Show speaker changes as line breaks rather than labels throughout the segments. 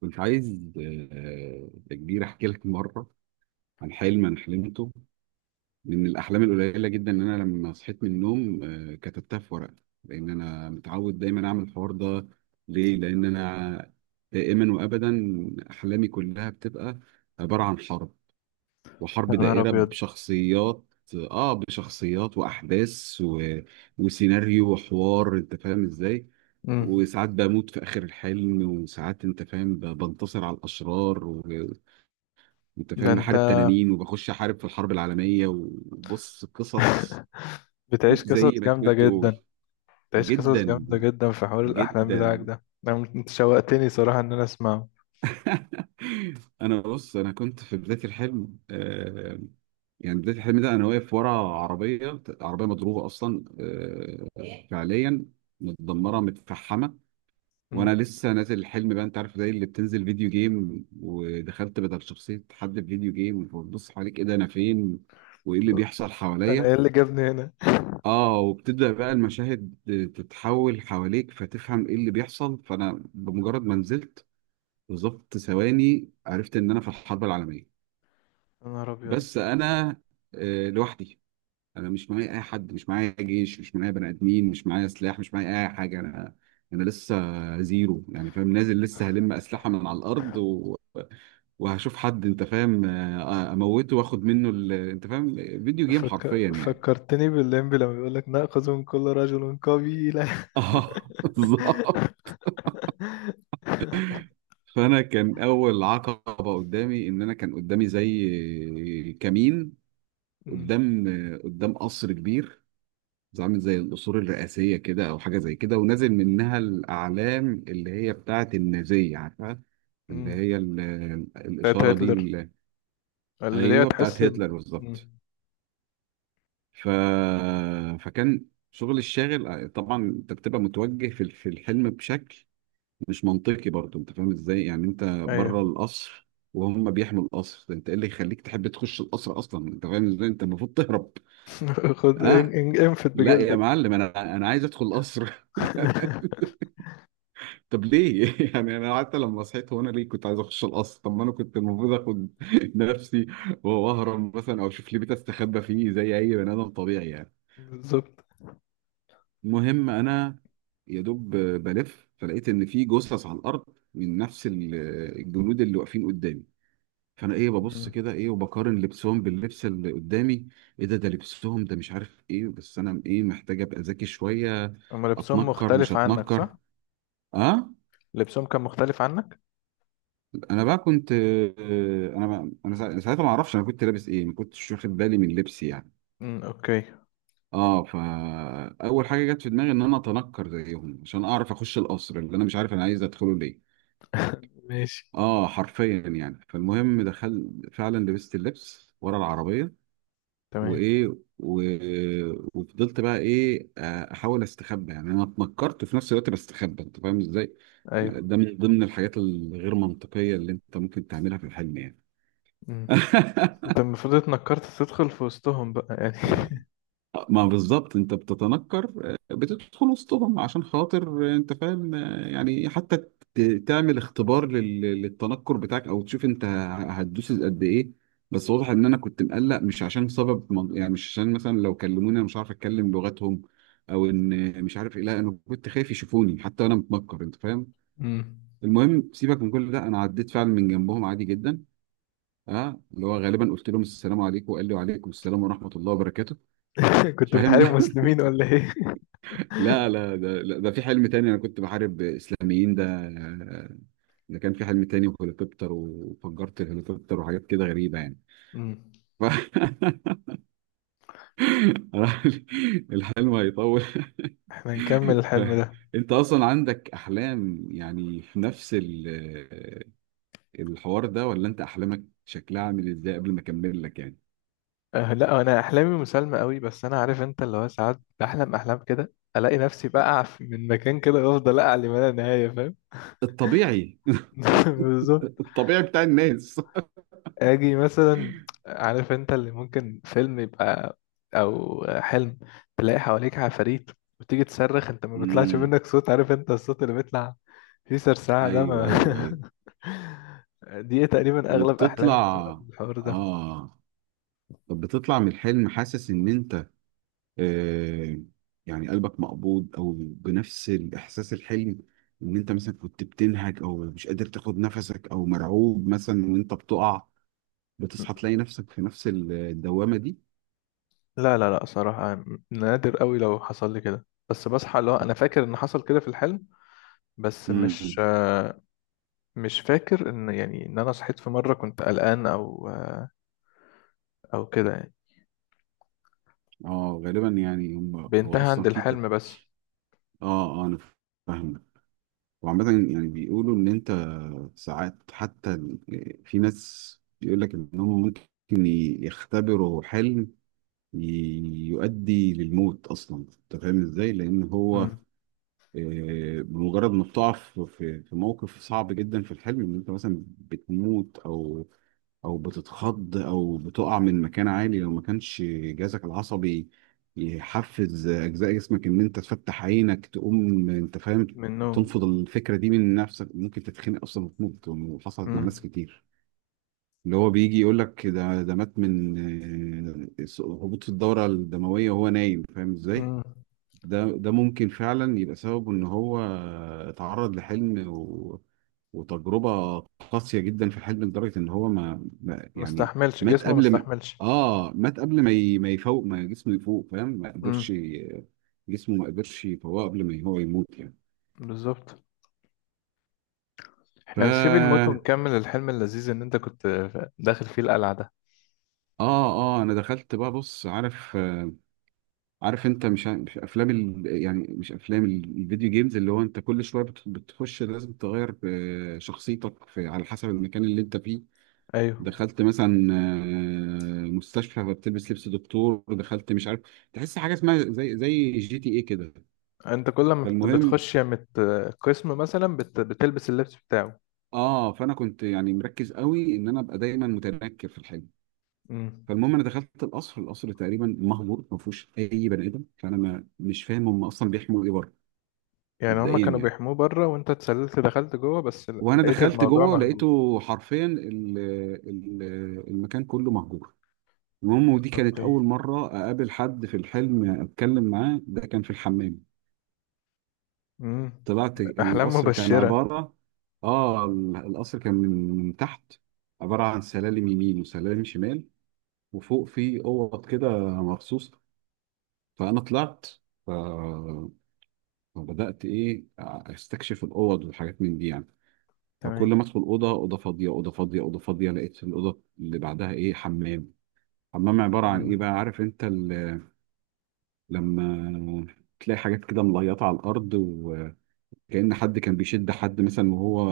كنت عايز يا كبير احكي لك مره عن حلم انا حلمته من الاحلام القليله جدا ان انا لما صحيت من النوم كتبتها في ورقه لان انا متعود دايما اعمل الحوار ده ليه لان انا دائما وابدا احلامي كلها بتبقى عباره عن حرب
يا
وحرب
نهار
دائرة
أبيض.
بشخصيات اه بشخصيات واحداث وسيناريو وحوار، انت فاهم ازاي؟
مم.
وساعات بموت في اخر الحلم، وساعات انت فاهم بنتصر على الاشرار وانت
ده
فاهم
أنت.
بحارب تنانين وبخش احارب في الحرب العالمية وبص قصص
بتعيش قصص
زي ما تقول
جامدة جدا.
تقول.
بتعيش قصص
جدا
جامدة جدا في حوار الأحلام بتاعك
جدا.
ده، أنا أنت شوقتني صراحة إن أنا أسمعه.
انا بص، انا كنت في بدايه الحلم، يعني بدايه الحلم ده انا واقف ورا عربيه، عربيه مضروبه اصلا، آه فعليا متدمره متفحمه. وانا
مم.
لسه نازل الحلم بقى، انت عارف زي اللي بتنزل فيديو جيم ودخلت بدل شخصيه حد في فيديو جيم وبتبص حواليك ايه ده انا فين وايه اللي بيحصل
أنا
حواليا.
إيه اللي جابني هنا.
اه وبتبدا بقى المشاهد تتحول حواليك فتفهم ايه اللي بيحصل. فانا بمجرد ما نزلت بالظبط ثواني عرفت ان انا في الحرب العالميه.
يا نهار أبيض.
بس انا لوحدي. انا مش معايا اي حد، مش معايا جيش، مش معايا بني ادمين، مش معايا سلاح، مش معايا اي حاجه. انا لسه زيرو يعني، فاهم، نازل لسه هلم اسلحه من على الارض وهشوف حد انت فاهم، اموته واخد منه انت فاهم، فيديو جيم حرفيا يعني.
فكرتني باللمبي لما بيقول لك نأخذ من كل رجل قبيلة.
اه بالظبط. فانا كان اول عقبه قدامي ان انا كان قدامي زي كمين،
مم.
قدام قدام قصر كبير، عامل زي القصور الرئاسية كده أو حاجة زي كده، ونازل منها الأعلام اللي هي بتاعة النازية، عارفها؟ اللي
مم.
هي
بتاعت
الإشارة دي
هتلر، اللي ليه
أيوه بتاعة
تحس
هتلر
ب-
بالظبط.
مم.
ف... فكان شغل الشاغل، طبعا أنت بتبقى متوجه في الحلم بشكل مش منطقي برضه، أنت فاهم إزاي؟ يعني أنت بره
أيوه.
القصر وهم بيحموا القصر، أنت إيه اللي يخليك تحب تخش القصر أصلا؟ أنت فاهم إزاي؟ أنت المفروض تهرب.
خد
أه
انفت
لا يا
بجلدك.
معلم، أنا عايز أدخل القصر. طب ليه؟ يعني انا حتى لما صحيت هو انا ليه كنت عايز اخش القصر؟ طب ما انا كنت المفروض اخد نفسي واهرب مثلا، او اشوف لي بيت استخبى فيه زي اي بني ادم طبيعي يعني.
بالظبط.
المهم انا يا دوب بلف فلقيت ان في جثث على الارض من نفس الجنود اللي واقفين قدامي. فانا ايه، ببص كده ايه وبقارن لبسهم باللبس اللي قدامي، ايه ده؟ ده لبسهم ده مش عارف ايه، بس انا ايه محتاج ابقى ذكي شويه،
هم لبسهم
اتنكر مش
مختلف عنك،
هتنكر.
صح؟
اه.
لبسهم كان مختلف عنك؟
انا بقى كنت انا بقى انا سا- ساعتها ما اعرفش انا كنت لابس ايه، ما كنتش واخد بالي من لبسي يعني.
امم، اوكي.
اه فاول حاجه جت في دماغي ان انا اتنكر زيهم عشان اعرف اخش القصر، اللي انا مش عارف انا عايز ادخله ليه.
ماشي.
اه حرفيا يعني. فالمهم دخل فعلا، لبست اللبس ورا العربيه
تمام.
وايه و... وفضلت بقى ايه احاول استخبى، يعني انا اتنكرت وفي نفس الوقت بستخبى، انت فاهم ازاي؟
ايوه.
ده من ضمن الحاجات الغير منطقيه اللي انت ممكن تعملها في الحلم يعني.
امم. انت المفروض اتنكرت تدخل في وسطهم بقى يعني.
ما بالظبط، انت بتتنكر بتدخل وسطهم عشان خاطر انت فاهم يعني، حتى تعمل اختبار للتنكر بتاعك، او تشوف انت هتدوس قد ايه. بس واضح ان انا كنت مقلق مش عشان سبب يعني مش عشان مثلا لو كلموني انا مش عارف اتكلم لغتهم، او ان مش عارف ايه، لا انا كنت خايف يشوفوني حتى انا متنكر، انت فاهم.
امم.
المهم سيبك من كل ده، انا عديت فعلا من جنبهم عادي جدا. اه اللي هو غالبا قلت لهم السلام عليكم، وقال لي وعليكم السلام ورحمه الله وبركاته.
كنت
فاهم.
بتحارب مسلمين ولا ايه؟
لا لا، ده لا، ده في حلم تاني انا كنت بحارب اسلاميين، ده ده كان في حلم تاني، وهليكوبتر وفجرت الهليكوبتر وحاجات كده غريبة يعني.
امم.
ف... الحلم هيطول.
احنا نكمل الحلم ده.
انت اصلا عندك احلام يعني في نفس الحوار ده، ولا انت احلامك شكلها عامل ازاي قبل ما اكمل لك يعني؟
أه لا، انا احلامي مسالمه قوي، بس انا عارف انت اللي هو ساعات بحلم احلام كده، الاقي نفسي بقع من مكان كده وافضل اقع لما لا نهايه، فاهم؟
الطبيعي.
بالظبط.
الطبيعي بتاع الناس.
اجي مثلا، عارف انت اللي ممكن فيلم يبقى او حلم، تلاقي حواليك عفاريت وتيجي تصرخ، انت ما بيطلعش
امم.
منك صوت، عارف انت الصوت اللي بيطلع فيه سرسعة ده، ما
ايوه ايوه ايوه.
دي تقريبا اغلب
وبتطلع.
احلامي بتبقى بالحوار ده.
اه. طب بتطلع من الحلم حاسس ان آه، يعني قلبك مقبوض، او بنفس الاحساس الحلم، ان انت مثلا كنت بتنهج او مش قادر تاخد نفسك او مرعوب مثلا وانت بتقع، بتصحى تلاقي نفسك في نفس الدوامة دي؟
لا لا لا، صراحة نادر قوي لو حصل لي كده، بس بصحى اللي هو انا فاكر ان حصل كده في الحلم، بس
امم.
مش فاكر ان يعني ان انا صحيت في مرة كنت قلقان او او كده يعني.
اه غالبا يعني هم هو
بينتهي عند
اصلا في
الحلم بس.
اه انا فاهم. وعامة يعني بيقولوا ان انت ساعات حتى، في ناس بيقول لك انهم ممكن يختبروا حلم يؤدي للموت اصلا، انت فاهم ازاي؟ لان هو بمجرد ما بتقع في موقف صعب جدا في الحلم، ان انت مثلا بتموت، او او بتتخض، او بتقع من مكان عالي، لو ما كانش جهازك العصبي يحفز اجزاء جسمك ان انت تفتح عينك تقوم، انت فاهم،
من النوم.
تنفض الفكره دي من نفسك، ممكن تتخنق اصلا وتموت. وحصلت مع ناس
امم.
كتير، اللي هو بيجي يقول لك ده مات من هبوط في الدورة الدموية وهو نايم، فاهم ازاي؟
امم.
ده ممكن فعلا يبقى سببه ان هو اتعرض لحلم وتجربة قاسية جدا في الحلم، لدرجة ان هو ما يعني
مستحملش،
مات
جسمه
قبل ما،
مستحملش.
اه مات قبل ما ما يفوق، ما جسمه يفوق، فاهم؟ ما قدرش
امم.
جسمه ما قدرش يفوقه قبل ما هو يموت يعني.
بالظبط.
ف
احنا نسيب الموت ونكمل الحلم اللذيذ ان انت كنت داخل فيه القلعة ده.
اه انا دخلت بقى، بص عارف، عارف انت مش مش افلام يعني مش افلام الفيديو جيمز، اللي هو انت كل شويه بتخش لازم تغير شخصيتك على حسب المكان اللي انت فيه.
ايوه،
دخلت مثلا مستشفى فبتلبس لبس دكتور، دخلت مش عارف، تحس حاجه اسمها زي جي تي ايه كده.
انت كل ما
فالمهم
بتخش يا مت قسم مثلا بتلبس اللبس بتاعه.
اه فانا كنت يعني مركز قوي ان انا ابقى دايما متنكر في الحاجه.
امم.
فالمهم انا دخلت القصر، القصر تقريبا مهجور ما فيهوش اي بني ادم، فانا ما مش فاهم هم اصلا بيحموا ايه بره.
يعني هما
مبدئيا
كانوا
يعني.
بيحموه بره وانت اتسللت دخلت جوه بس.
وانا
لقيت
دخلت
الموضوع
جوه
مهجور.
لقيته حرفيا ال- المكان كله مهجور. المهم ودي كانت
اوكي.
اول مره اقابل حد في الحلم اتكلم معاه، ده كان في الحمام.
امم.
طلعت
احلام
القصر كان
مبشرة.
عباره، اه القصر كان من من تحت عباره عن سلالم يمين وسلالم شمال، وفوق في اوض كده مخصوص. فانا طلعت ف- فبدات ايه استكشف الاوض والحاجات من دي يعني. فكل ما
تمام.
ادخل اوضه، اوضه فاضيه، اوضه فاضيه، اوضه فاضيه، لقيت الاوضه اللي بعدها ايه حمام. حمام عباره عن ايه بقى،
امم.
عارف انت لما تلاقي حاجات كده مليطه على الارض، وكأن حد كان بيشد حد مثلا وهو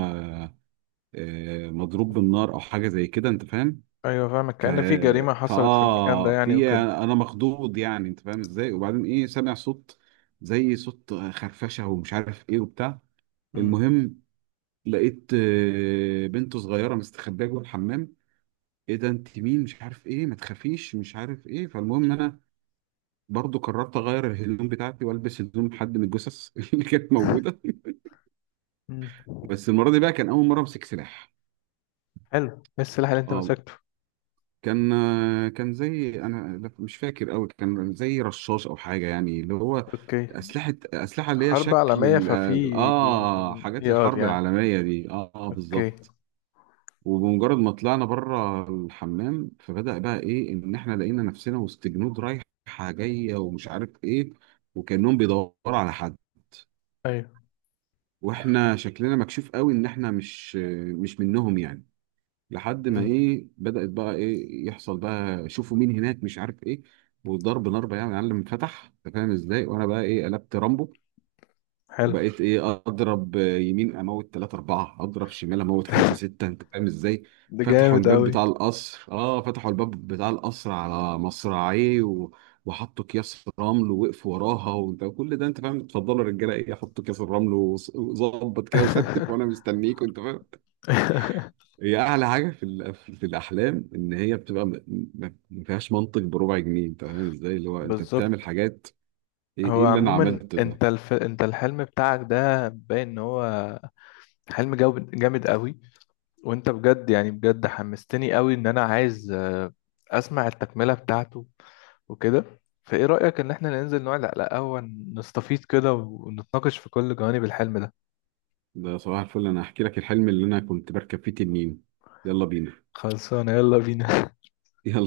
مضروب بالنار او حاجه زي كده، انت فاهم.
ايوه فاهمك،
ف...
كأن في جريمة حصلت في المكان ده
فاه،
يعني
في
وكده.
انا مخضوض يعني انت فاهم ازاي، وبعدين ايه سامع صوت زي صوت خرفشه ومش عارف ايه وبتاع.
امم.
المهم لقيت بنت صغيره مستخبيه جوه الحمام، ايه ده انت مين مش عارف ايه، ما تخافيش مش عارف ايه. فالمهم إن انا برضو قررت اغير الهدوم بتاعتي والبس هدوم حد من الجثث اللي كانت موجوده.
امم.
بس المره دي بقى كان اول مره امسك سلاح.
حلو، ايه السلاح اللي انت
اه
مسكته؟
كان، كان زي انا لا، مش فاكر قوي، كان زي رشاش او حاجه يعني، اللي هو
اوكي.
اسلحه اللي هي
حرب
شكل
عالمية، ففي
اه حاجات
AR
الحرب
يعني.
العالميه دي، آه
اوكي.
بالظبط. وبمجرد ما طلعنا بره الحمام، فبدأ بقى ايه ان احنا لقينا نفسنا وسط جنود رايحه جايه ومش عارف ايه، وكأنهم بيدوروا على حد.
ايوه.
واحنا شكلنا مكشوف قوي ان احنا مش منهم يعني. لحد ما
امم.
ايه بدأت بقى ايه يحصل بقى، شوفوا مين هناك مش عارف ايه، وضرب نار بقى يعني يا معلم، فتح انت فاهم ازاي، وانا بقى ايه قلبت رامبو.
حلو.
وبقيت ايه اضرب يمين اموت 3 4، اضرب شمال اموت 5 6، انت فاهم ازاي.
ده
فتحوا
جامد
الباب
اوي.
بتاع القصر، اه فتحوا الباب بتاع القصر على مصراعيه وحطوا اكياس رمل ووقفوا وراها، وانت كل ده انت فاهم، اتفضلوا يا رجاله ايه، حطوا اكياس الرمل وظبط كده وستف وانا مستنيك، وانت فاهم. هي اعلى حاجه في الاحلام ان هي بتبقى ما فيهاش منطق بربع جنيه، انت فاهم ازاي، اللي هو انت بتعمل
بالظبط.
حاجات ايه،
هو
إيه اللي انا
عموما
عملته ده.
انت انت الحلم بتاعك ده باين ان هو حلم جامد قوي، وانت بجد يعني بجد حمستني قوي ان انا عايز اسمع التكملة بتاعته وكده. فايه رأيك ان احنا ننزل نقعد على قهوة، نستفيض كده ونتناقش في كل جوانب الحلم ده؟
ده صباح الفل، انا هحكي لك الحلم اللي انا كنت بركب فيه تنين. يلا بينا.
خلصانة، يلا بينا.
يلا.